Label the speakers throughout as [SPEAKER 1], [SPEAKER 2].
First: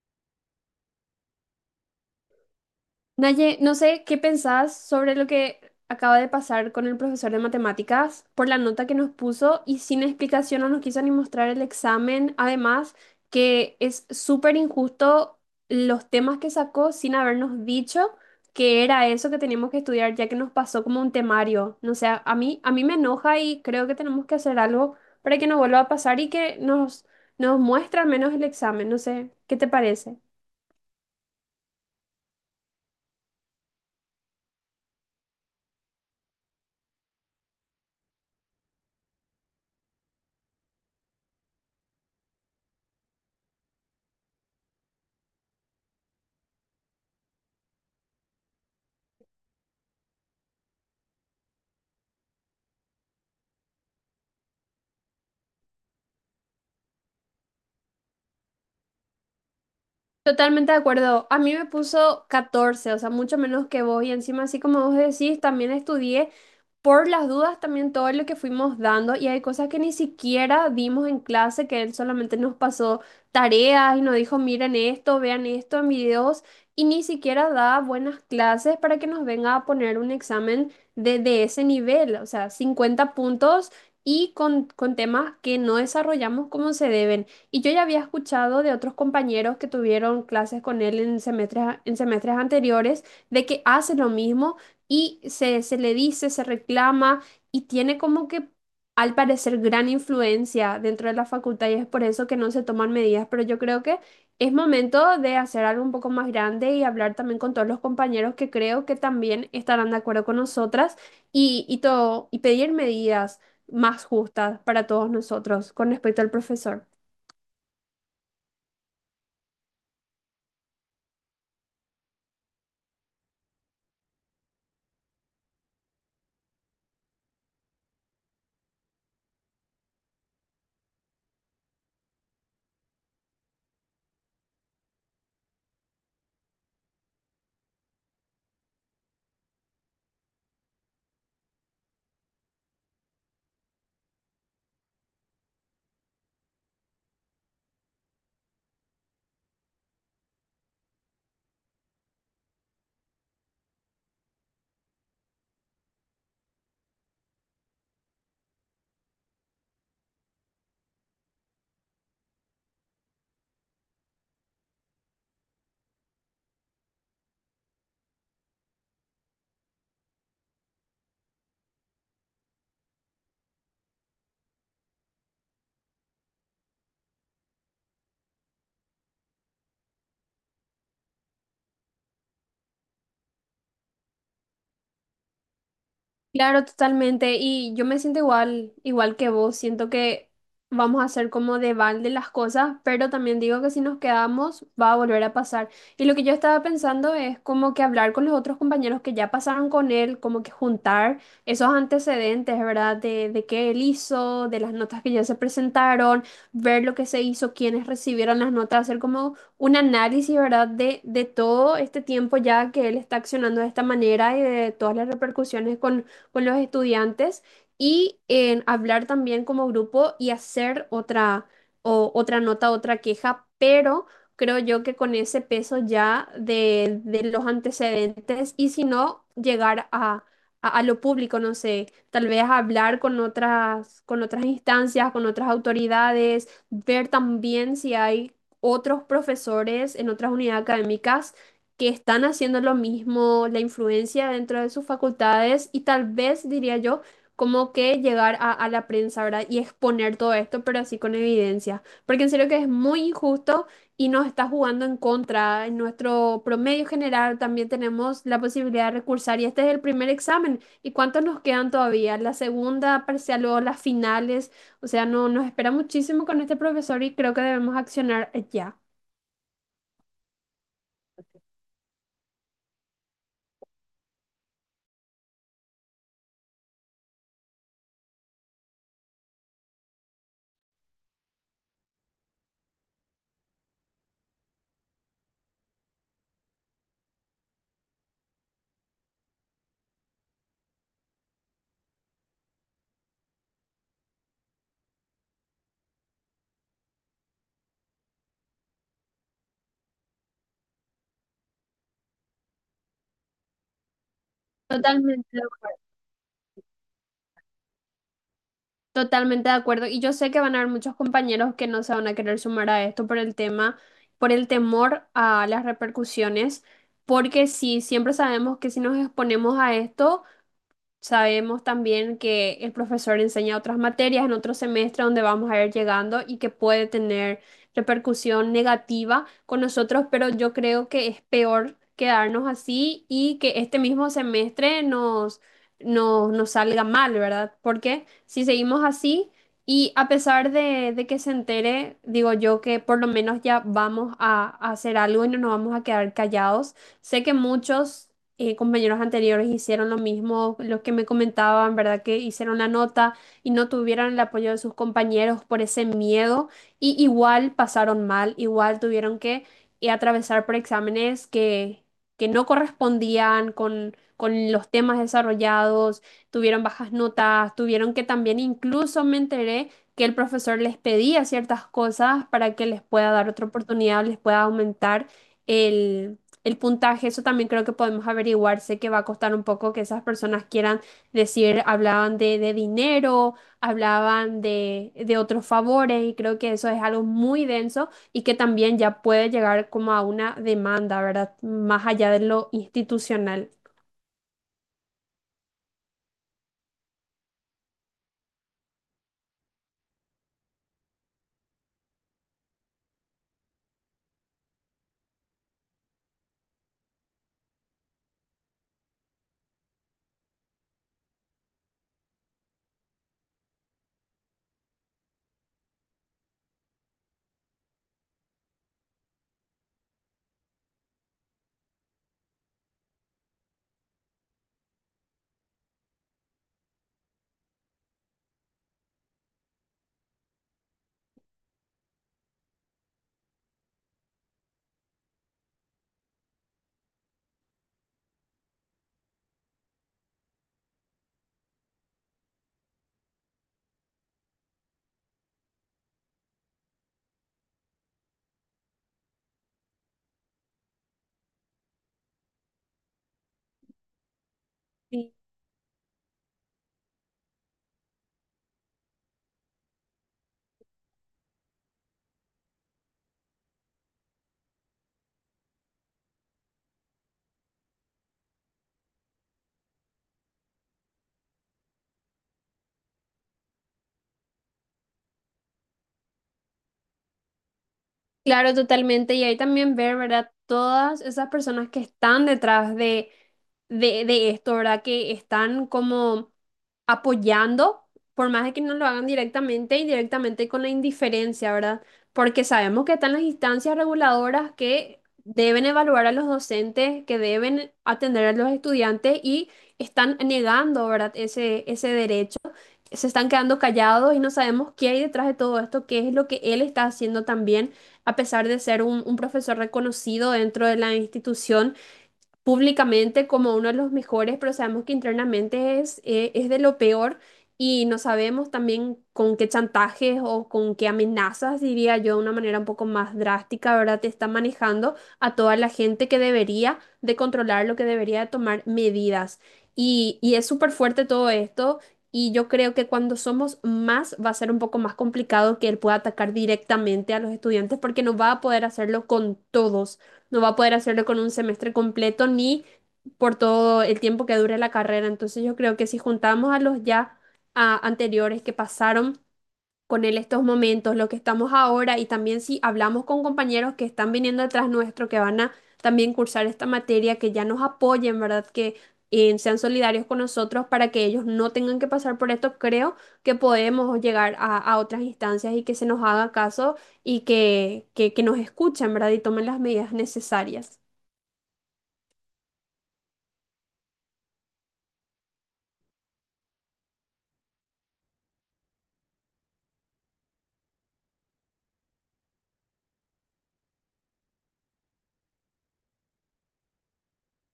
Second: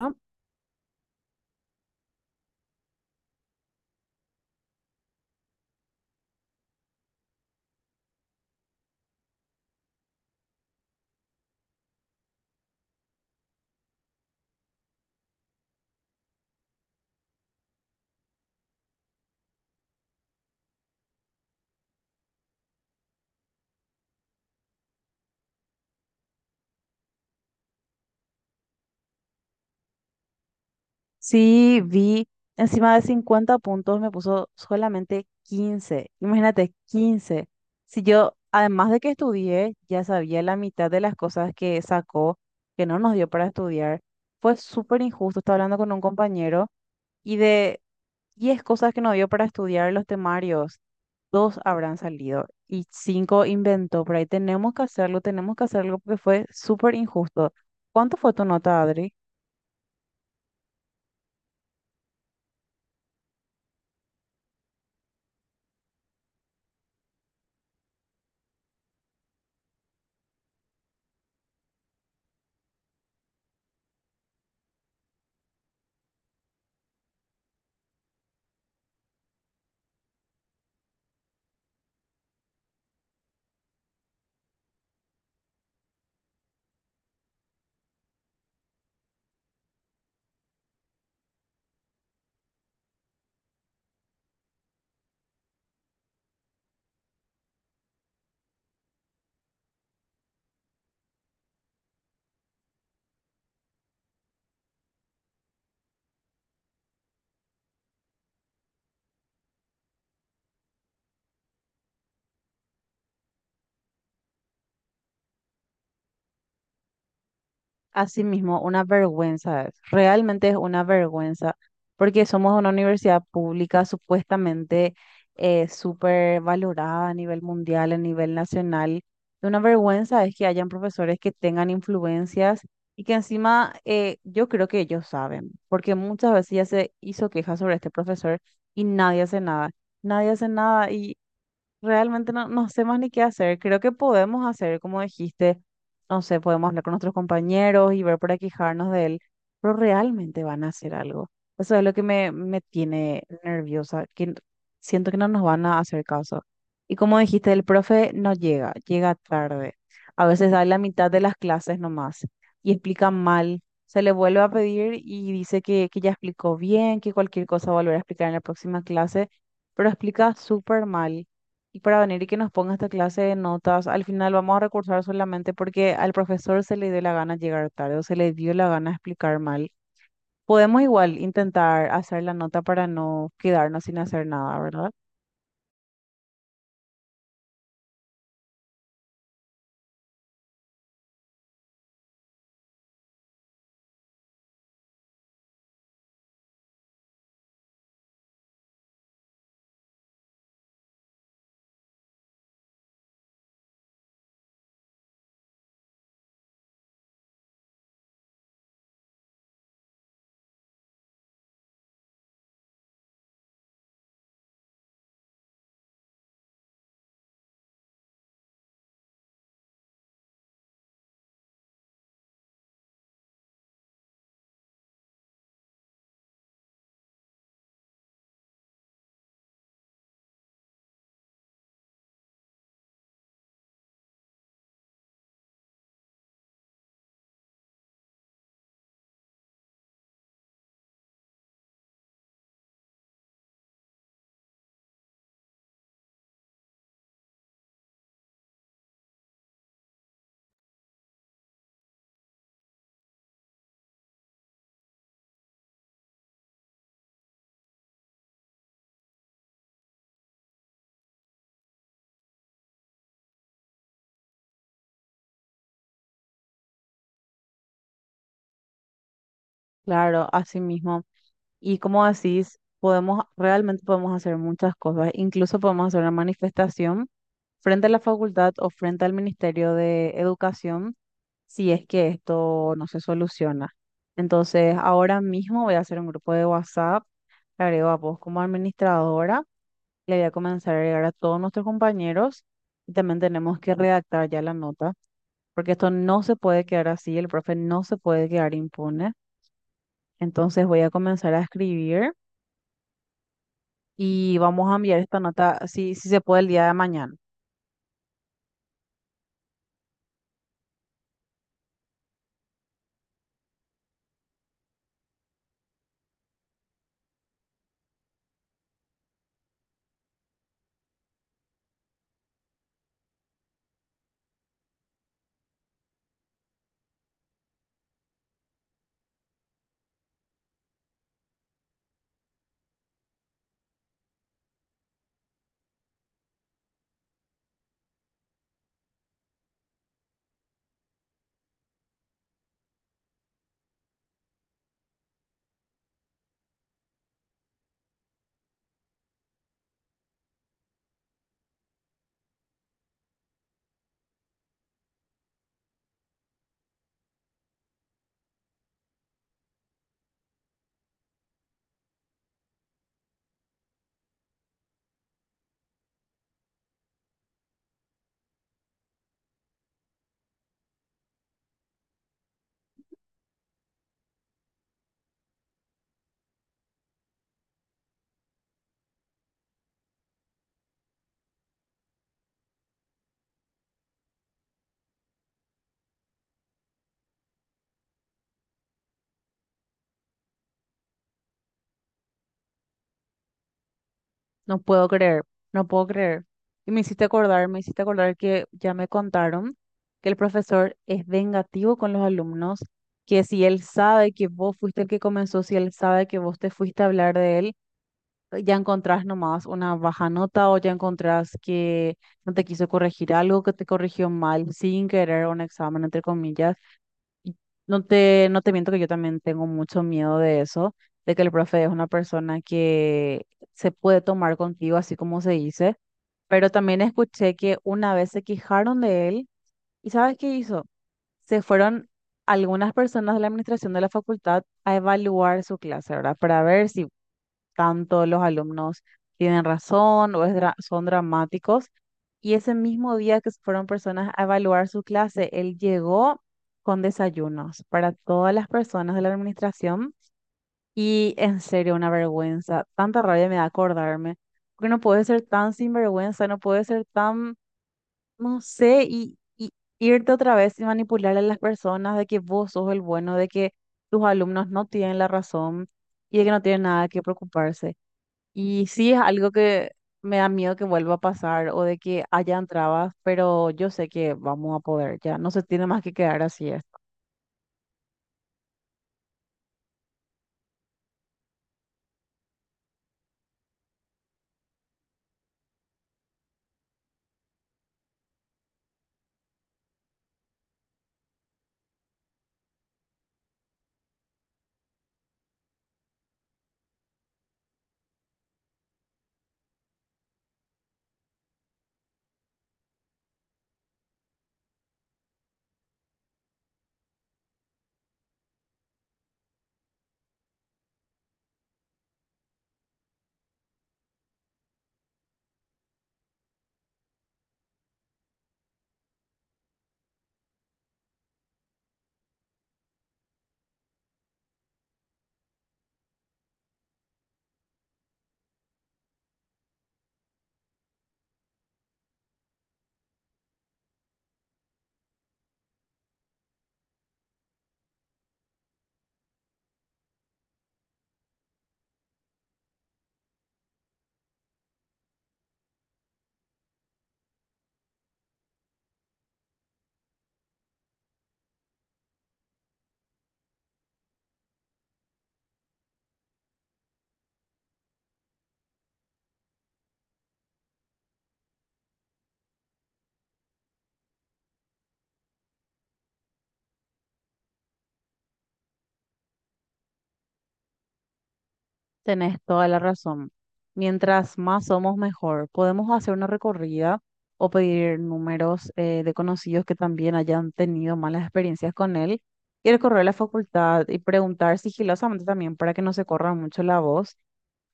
[SPEAKER 1] ¿No?
[SPEAKER 2] Naye, no sé qué pensás sobre lo que acaba de pasar con el profesor de matemáticas por la nota que nos puso y sin explicación no nos quiso ni mostrar el examen. Además, que es súper injusto los temas que sacó sin habernos dicho que era eso que teníamos que estudiar, ya que nos pasó como un temario. No sé, a mí me enoja y creo que tenemos que hacer algo para que no vuelva a pasar y que nos muestre al menos el examen. No sé, ¿qué te parece?
[SPEAKER 1] Sí, vi encima de 50 puntos me puso solamente 15. Imagínate, 15. Si yo, además de que estudié, ya sabía la mitad de las cosas que sacó, que no nos dio para estudiar, fue súper injusto. Estaba hablando con un compañero y de 10 cosas que nos dio para estudiar los temarios, dos habrán salido y cinco inventó por ahí. Tenemos que hacerlo porque fue súper injusto. ¿Cuánto fue tu nota, Adri?
[SPEAKER 2] Totalmente de acuerdo. A mí me puso 14, o sea, mucho menos que vos. Y encima, así como vos decís, también estudié por las dudas también todo lo que fuimos dando. Y hay cosas que ni siquiera dimos en clase, que él solamente nos pasó tareas y nos dijo, miren esto, vean esto en videos. Y ni siquiera da buenas clases para que nos venga a poner un examen de ese nivel, o sea, 50 puntos y con temas que no desarrollamos como se deben. Y yo ya había escuchado de otros compañeros que tuvieron clases con él en en semestres anteriores de que hace lo mismo y se le dice, se reclama y tiene como que al parecer gran influencia dentro de la facultad y es por eso que no se toman medidas. Pero yo creo que es momento de hacer algo un poco más grande y hablar también con todos los compañeros que creo que también estarán de acuerdo con nosotras y todo, y pedir medidas más justas para todos nosotros con respecto al profesor.
[SPEAKER 1] Así mismo, una vergüenza es, realmente es una vergüenza, porque somos una universidad pública supuestamente, súper valorada a nivel mundial, a nivel nacional. Y una vergüenza es que hayan profesores que tengan influencias y que encima, yo creo que ellos saben, porque muchas veces ya se hizo queja sobre este profesor y nadie hace nada, nadie hace nada. Realmente no, no sé más ni qué hacer. Creo que podemos hacer, como dijiste, no sé, podemos hablar con nuestros compañeros y ver para quejarnos de él, pero realmente van a hacer algo. Eso es lo que me tiene nerviosa, siento que no nos van a hacer caso. Y como dijiste, el profe no llega, llega tarde. A veces da la mitad de las clases nomás y explica mal. Se le vuelve a pedir y dice que ya explicó bien, que cualquier cosa volverá a explicar en la próxima clase, pero explica súper mal, y para venir y que nos ponga esta clase de notas, al final vamos a recursar solamente porque al profesor se le dio la gana llegar tarde o se le dio la gana explicar mal. Podemos igual intentar hacer la nota para no quedarnos sin hacer nada, ¿verdad?
[SPEAKER 2] Claro, totalmente. Y yo me siento igual, igual que vos. Siento que vamos a hacer como de balde las cosas, pero también digo que si nos quedamos va a volver a pasar. Y lo que yo estaba pensando es como que hablar con los otros compañeros que ya pasaron con él, como que juntar esos antecedentes, ¿verdad? De qué él hizo, de las notas que ya se presentaron, ver lo que se hizo, quiénes recibieron las notas, hacer como un análisis, ¿verdad? De todo este tiempo ya que él está accionando de esta manera y de todas las repercusiones con los estudiantes y en hablar también como grupo y hacer otra nota, otra queja, pero creo yo que con ese peso ya de los antecedentes y si no, llegar a lo público, no sé, tal vez hablar con con otras instancias, con otras autoridades, ver también si hay otros profesores en otras unidades académicas que están haciendo lo mismo, la influencia dentro de sus facultades y tal vez, diría yo, como que llegar a la prensa, ¿verdad? Y exponer todo esto, pero así con evidencia. Porque en serio que es muy injusto y nos está jugando en contra. En nuestro promedio general también tenemos la posibilidad de recursar y este es el primer examen. ¿Y cuántos nos quedan todavía? La segunda parcial, luego las finales. O sea, no, nos espera muchísimo con este profesor y creo que debemos accionar ya.
[SPEAKER 1] Claro, así mismo. Y como decís, podemos, realmente podemos hacer muchas cosas. Incluso podemos hacer una manifestación frente a la facultad o frente al Ministerio de Educación si es que esto no se soluciona. Entonces, ahora mismo voy a hacer un grupo de WhatsApp, le agrego a vos como administradora, le voy a comenzar a agregar a todos nuestros compañeros y también tenemos que redactar ya la nota, porque esto no se puede quedar así, el profe no se puede quedar impune. Entonces, voy a comenzar a escribir y vamos a enviar esta
[SPEAKER 2] Totalmente, de-
[SPEAKER 1] nota,
[SPEAKER 2] acu-
[SPEAKER 1] si se puede, el día de mañana.
[SPEAKER 2] totalmente de acuerdo. Y yo sé que van a haber muchos compañeros que no se van a querer sumar a esto por el tema, por el temor a las repercusiones, porque sí, siempre sabemos que si nos exponemos a esto, sabemos también que el profesor enseña otras materias en otro semestre donde vamos a ir llegando y que puede tener repercusión negativa con nosotros, pero yo creo que es peor quedarnos así y que este mismo semestre nos salga mal, ¿verdad? Porque si seguimos así y a pesar de que se entere, digo yo que por lo menos ya vamos a hacer algo y no nos vamos a quedar callados. Sé que muchos compañeros anteriores hicieron lo mismo, los que me comentaban, ¿verdad? Que hicieron la nota y no tuvieron el apoyo de sus compañeros por ese miedo y igual pasaron mal, igual tuvieron que atravesar por que no correspondían con los temas desarrollados, tuvieron bajas notas, tuvieron que también incluso me enteré que el profesor les pedía ciertas cosas para que les pueda dar otra oportunidad, les pueda aumentar el puntaje, eso también creo que podemos averiguar. Sé que va a costar un poco que esas personas quieran decir, hablaban de dinero, hablaban de otros favores y creo que eso es algo muy denso y que también ya puede llegar como a una demanda, ¿verdad? Más allá de lo institucional.
[SPEAKER 1] No puedo creer, no puedo creer. Y me hiciste acordar que ya me contaron que el profesor es vengativo con los alumnos, que si él sabe que vos fuiste el que comenzó, si él sabe que vos te fuiste a hablar de él, ya encontrás nomás una baja nota o ya encontrás que no te quiso corregir algo, que te corrigió mal sin querer un examen, entre comillas. No te miento que yo también tengo mucho miedo de eso, de que el profe es una persona que se puede tomar contigo, así como se dice, pero también escuché que una vez se quejaron de él. ¿Y sabes qué hizo? Se fueron algunas personas de la administración de la facultad a evaluar su clase, ¿verdad? Para ver si tanto los alumnos tienen razón o son dramáticos. Y ese mismo día que fueron personas a evaluar su clase, él llegó con desayunos para todas las personas de la administración, y en serio una vergüenza, tanta rabia me da acordarme, porque no puede
[SPEAKER 2] Sí,
[SPEAKER 1] ser tan sinvergüenza, no puede ser tan, no sé, y irte otra vez y manipular a las personas de que vos sos el bueno, de que tus alumnos no tienen la razón y de que no tienen nada que preocuparse. Y sí, es algo que me da miedo que vuelva a pasar o de que hayan trabas, pero yo sé que vamos a poder, ya no se tiene más que quedar así es.
[SPEAKER 2] claro, totalmente. Y ahí también ver, ¿verdad? Todas esas personas que están detrás de esto, ¿verdad? Que están como apoyando, por más de que no lo hagan directamente, indirectamente con la indiferencia, ¿verdad? Porque sabemos que están las instancias reguladoras que deben evaluar a los docentes, que deben atender a los estudiantes y están negando, ¿verdad? Ese derecho se están quedando callados y no sabemos qué hay detrás de todo esto, qué es lo que él está haciendo también, a pesar de ser un profesor reconocido dentro de la institución públicamente como uno de los mejores, pero sabemos que internamente es de lo peor y no sabemos también con qué chantajes o con qué amenazas, diría yo, de una manera un poco más drástica, ¿verdad? Te está manejando a toda la gente que debería de controlar, lo que debería de tomar medidas. Y es súper fuerte todo esto. Y yo creo que cuando somos más va a ser un poco más complicado que él pueda atacar directamente a los estudiantes porque no va a poder hacerlo con todos, no va a poder hacerlo con un semestre completo ni por todo el tiempo que dure la carrera. Entonces yo creo que si juntamos a anteriores que pasaron con él estos momentos, lo que estamos ahora y también si hablamos con compañeros que están viniendo detrás nuestro, que van a también cursar esta materia, que ya nos apoyen, ¿verdad? Que sean solidarios con nosotros para que ellos no tengan que pasar por esto, creo que podemos llegar a otras instancias y que se nos haga caso y que nos escuchen, ¿verdad? Y tomen las medidas necesarias.
[SPEAKER 1] Tenés toda la razón. Mientras más somos, mejor. Podemos hacer una recorrida o pedir números de conocidos que también hayan tenido malas experiencias con él y recorrer la facultad y preguntar sigilosamente también para que no se corra mucho la voz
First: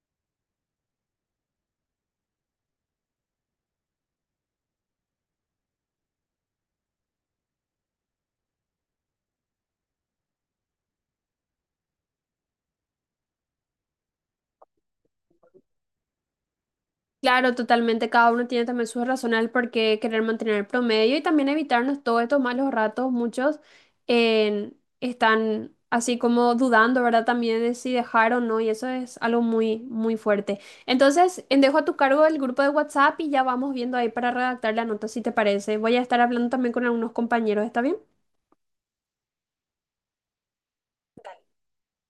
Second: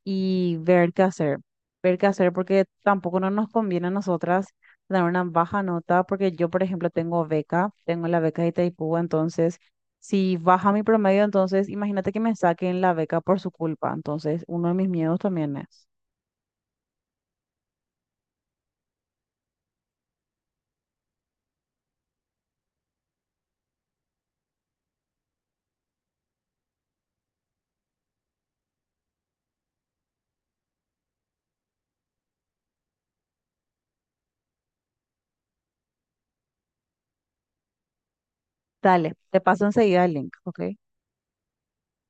[SPEAKER 1] y ver qué hacer. Ver qué hacer porque tampoco no nos conviene a nosotras dar una baja nota porque yo, por ejemplo, tengo beca, tengo la beca de Itaipú, entonces si baja mi promedio, entonces imagínate que me saquen la beca por su culpa. Entonces, uno de mis miedos también es.
[SPEAKER 2] Claro, totalmente. Cada uno tiene también sus razones por qué querer mantener el promedio y también evitarnos todos estos malos ratos. Muchos están así como dudando, ¿verdad? También de si dejar o no y eso es algo muy, muy fuerte. Entonces, dejo a tu cargo el grupo de WhatsApp y ya vamos viendo ahí para redactar la nota, si te parece. Voy a estar hablando también con algunos compañeros, ¿está bien?
[SPEAKER 1] Dale, te paso enseguida el link, ¿ok?